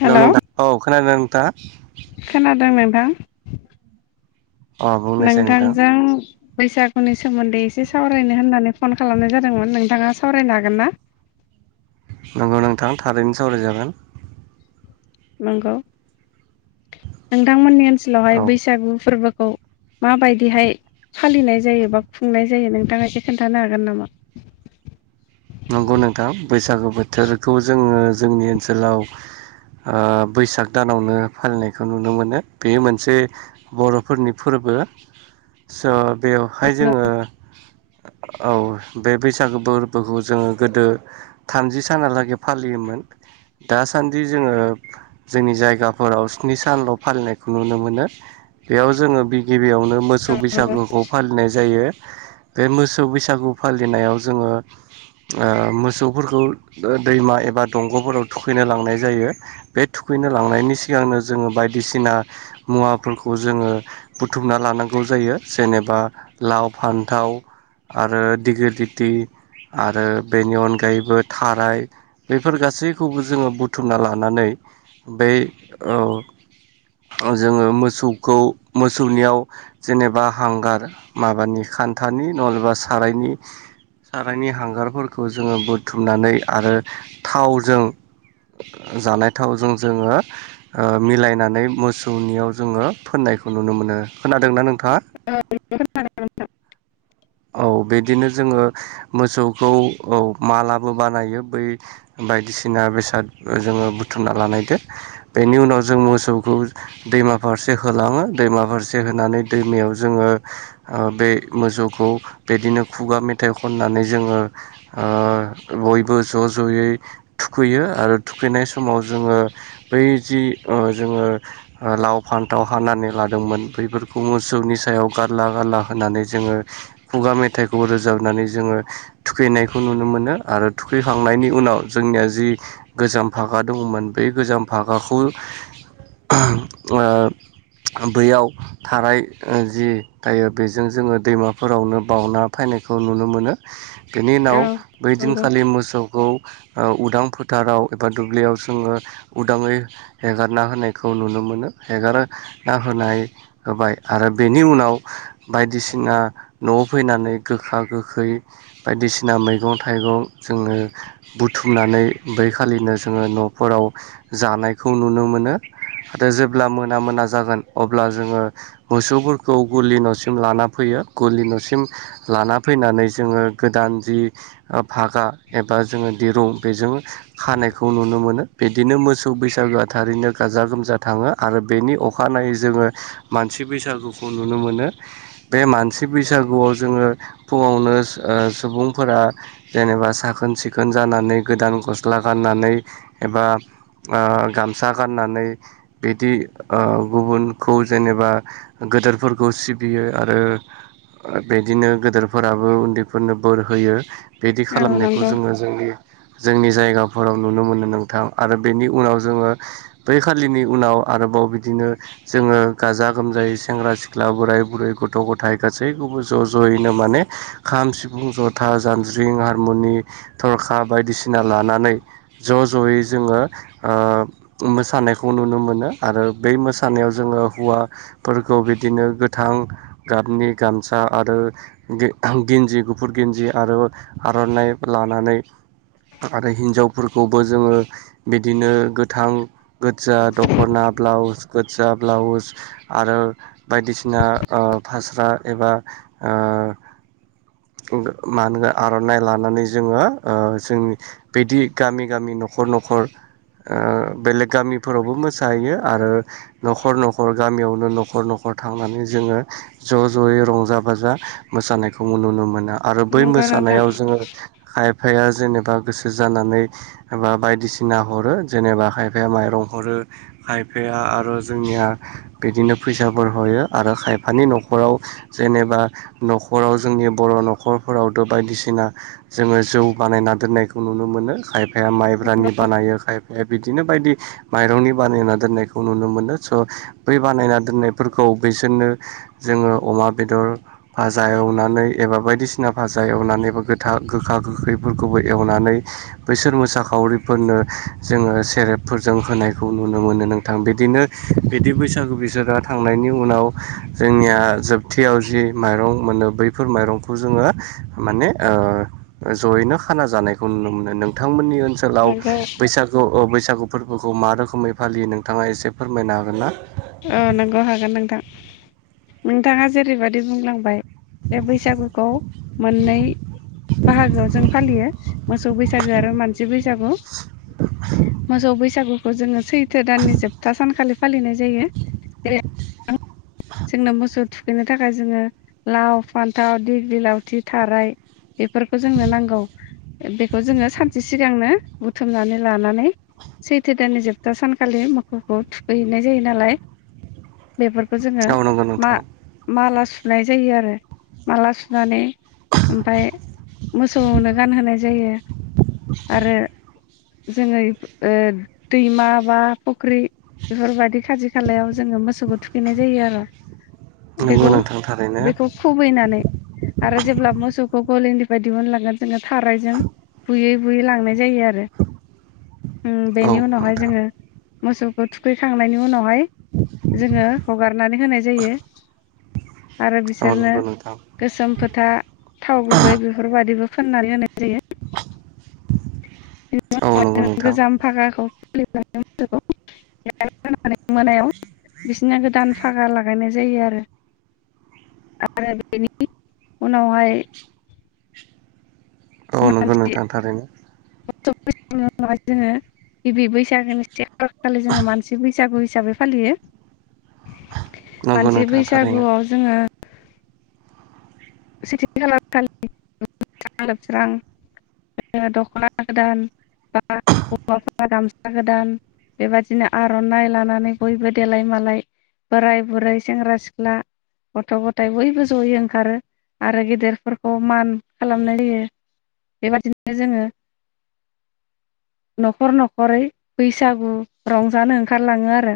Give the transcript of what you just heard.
हेल' नोंथां औ खोनादोंना नोंथाङा? खोनादों नोंथां अ बुंनोसै नोंथां नोंथांजों बैसागुनि सोमोन्दै एसे सावरायनो होननानै फन खालामनाय जादोंमोन नोंथाङा सावरायनो हागोन ना? [inaudible] नंगौ नोंथां थारैनो सावरायजागोन नंगौ नोंथांमोननि ओनसोलावहाय औ बैसागु फोरबोखौ माबायदिहाय फालिनाय जायो बा खुंनाय जायो नोंथाङा एसे खोन्थानो हागोन नामा? [inaudible] नंगौ नोंथां बैसागु बोथोरखौ जोङो जोंनि ओनसोलाव ओ बैसाग दानावनो फालिनायखौ नुनो मोनो बेयो मोनसे बर'फोरनि फोरबो बो स [unintelligible] बेवहाय औ जोङो औ बे बैसागो फोरबोखौ जोङो गोदो थामजि सानालागै फालियोमोन दासान्दि जोङो जोंनि जायगाफोराव स्नि सानल' फालिनायखौ नुनो मोनो बेयाव जोङो बि गिबियावनो मोसौ बैसागुखौ फालिनाय जायो बे मोसौ बैसागु फालिनायाव जोङो ओ मोसौफोरखौ ऐ दैमा एबा दंग'फोराव थुखैनो लांनाय जायो बे थुखै थुखैनो लांनायनि सिगांनो जोङो बायदिसिना मुवाफोरखौ जोङो बुथुमना लानांगौ जायो जायो जेनेबा लाव फान्थाव आरो दिगलि गिति आरो बेनि अनगायैबो थाराय बेफोर गासैखौबो जोङो बुथुमना लानानै बै ओ जोङो मोसौखौ मोसौनियाव जेनेबा हांगार माबानि खान्थानि नलबा सारायनि सा खायनि हांगारफोरखौ जोङो बुथुमनानै आरो थावजों जानाय थावजों जोङो मिलायनानै मोसौनियाव जोङो फोननायखौ नुो नुनो मोनो खोनादोंना नोंथाङा औ [inaudible] बिदिनो जोङो मोसखौ मालाबो बानायो बायदिसिना बेसाद जोङो ब बुथुमना लानायदो बेनि उनाव जों मोसौखौ दैमा फारसे होलाङो दैमा फारसे होनानै दैमायाव जोङो ओ बे मोसौखौ बिदिनो खुगा मेथाइ खननानै जोङो ओ बयबो ज' ज'यै थुखैयो आरो थुखैनाय समाव जोङो बै जि जोङो लाव फान्थाव हानानै लादोंमोन बेफोरखौ मोसौनि सायाव गारला गारला होनानै जोङो खुगा मेथाइखौ रोजाबनानै जोङो थुखैनायखौ नुनो मोनो आरो थुखैखांनायनि उनाव जोंनिया जि गोजाम भागा दङमोन बे बे गोजाम भागाखौ ओ बैयाव थानायार जि दायो बेजों जोङो दैमाफोरावनो सना फैनायखौ नुनो मोनो बेनि उनाव बै नंगौ उदां फोथाराव एबा दुब्लियाव जोङो उदाङै हेगारना होनायखौ नुनो मोनो मोनो हेगारना होनाय होबाय आरो बेनि उनाव बायदिसिना न'आव फैनानै गोखा गोखै बायदिसिना मैगं थाइगं जोङो बुथुम खुमनानै बैखालिनो जोङो न'फोराव जानायखौ नुनो मोनो आरो जेब्ला दा मोना मोना जागोन अब्ला जोङो मोसौफोरखौ गुलि न'सिम लाना फैयो गलि न'सिम लाना फैनानै जोङो गोदान जि भागा एबा जोङो दिरुं बेजों खानायखौ नुनो मोनो बिदिनो मोसौ बैसागोआ थारैनो गाजा गोमजा थाङो आरो बेनि अखानायै जोङो मानसि बैसागुखौ नुनो मोनो बे मानसि बैसागुआव जोङो फुङावनो ओ सुबुंफोरा जेनेबा साखोन सिखोन ज नानै गोदान गस्ला गाननानै एबा ओ गामसा गाननानै बिदि गुबुन खौ जेनेबा गोदोरफोरखौ सिबियो आरो बिदिनो गदोरफोराबो उन्दैफोरनो बोर होयो बिदि औ खालामनायखौ नंगौ जोङो जोंनि जोंनि जायगाफोराव नुनो मोनो नोंथां आरो बेनि उनाव जोङो बै खालिनि उनाव आरोबाव अ बिदिनो जोङो गाजा गोमजायै सेंग्रा सिख्ला बोराय बुरै गथ' गथथाय गासैखौबो ज' ज'यैनो माने खाम सिफुं जथा जानज्रिं हारमुनि थर फखा बायदिसिना लानानै ज' ज'यै जोङो ओ मोसानायखौ नुनो मोनो मोनो आरो बे मोसानायाव जोङो हौवाफोरखौ बिदिनो गोथां गाबनि गामसा आरो गिन्जि गुफुर गिन्जि आरो आर'नाइ लानानै आरो हिनजावफोरखौबो जोङो बिदिनो गोथां गोजा दख'ना ब्लाउस गोजा ब्लाउस आरो बायदिसिना ओ फास्रा एबा ओ मा होनगो आर'नाइ लानानै जोङो ओ जोंनि बिदि गामि गामिनि न'खर न'खर ओ बेलेग गामिफोरावबो मोसाहैयो आरो न'खर न'खर गामियावनो न'खर न'खर हर थांनानै जोङो ज' ज'यै रंजा बाजा मोसानायखौ नुनो मोनो आरो बै नंगौ नोंथां मोसानायाव जोङो खाय खायफाया जेनेबा गोसो जानानै बा बायदिसिना हरो जेनेबा खायफाया माइरं हरो खायफाया आरो जोंनिया बिदिनो फैसाफोर हयो आरो खायफानि न'खर नखराव जेनेबा न'खराव जोंनि बर' न'खरफोरावथ' बायदिसिना जोङो जौ बानायना दोन्नायखौ नुनो मोनो खायफाया माइब्रानि बानायो खायफाया बिदिनो बायदि माइरंनि बानायना दोननायखौ नुनो मोनो स' बै बानायना दोननायफोरखौ बिसोरनो जोङो अमा बेदर फाजा एवनानै एबा बायदिसिना फाजा एवनानै गोथ गोखा गोैफोरखौबो एवनानै बैसोर मोसाखावरिफोरनो जोङो सेरेबफोरजों होननायखौ नुनो मोनो नोंथां। बिदिनो बिदि बैसागु बिसोरा थांनायनि उनाव जोंनिया जोबथायाव जि माइरं मोनो बैफोर माइरंखौ जोङो माने जयैनो खाना जानायखौ नुनो मोनो नोंथांमोननि ओनसोलाव नंगौ बैसागु बैसागु फोरबोखौ मा रोखोमै फालियो नोंथाङा एसे फोरमायनो हागोन ना औ नंगौ हागोन नोंथां नोंथाङा जेरैबायदि बुंलांबाय जे बैसागुखौ मोननै बाहागोआव जों फालियो मोसौ बैसागो आरो मानसि बैसागु मोसौ बैसागुखौ जोङो सैथो दाननि जोबथा सानखालि फालिनाय जायो [unintelligible] [inaudible] जोंना मोसौ थुखैनो थाखाय जोङो लाव फान्थाव दग्रि लावथि थाराय बेफोरखौ जोंनो नांगौ बेखौ जोङो सानसे सिगांनो बुथुमनानै लानानै सैथो दाननि जोबथा सानखालि मोसौखौ थुखैहैनाय जायो नालाय बेफोरखौ जोङो औ नंगौ मा नोंथां माला सुनाय जायो आरो माला सुनानै ओमफाय मोसौनो गानहोनाय जायो आरो जोङो ओ दैमा बा फुख्रि बेफोरबायदि खा थि खालायाव जोङो मोसौखौ थुखैनाय जायो आरो नंगौ बेखौ नोंथां थारैनो बेखौ खुबैनानै आरो जेब्ला मोसौखौ गलैनि दिहुनलांगोन जोङो जाथायजों बुयै बुयै लांनाय जायो आरो औ बेनि उनावहाय नोंथां जोङो मोसौखौ थुखैखांनायनि उनावहाय जोङो हगारनानै होनाय जायो आरो औ बिसोरनो नंगौ नोंथां गोसोम फोथा थाव गुबै बेफोरबायादिबो फोननानै होनाय जायो बि औ नंगौ नोंथां गोजाम फागाखौ फुलि मोसौखौ नानै मोनायाव बिसिना गोदान फागा लागायनाय जायो आरो आरो बेनि उनावहाय औ नंगौ मानसि नोंथां थारैनो। [unintelligible] जोङो गिबि बैसागो से खालि जोङो मानसि बैसागु हिसाबै फालियो नंगौ मानसि नोंथां थारैनो बैसागुआव जोङो। सेटि खालार खालि लोबसोरां दख'ना गोदान बा हौवाफोरा गामसा गोदान बेबादिनो आर'नाइ लानानै बयबो देलाय मालाय बोराय बुरै सेंग्रा सिख्ला गथ' गथाय बयबो जयै ओंखारो आरो गेदेरफोरखौ मान खालामनाय होयो बेबादिनो जोङो [unintelligible] न'खर न'खरै बैसागु रंजानो ओंखारलाङो आरो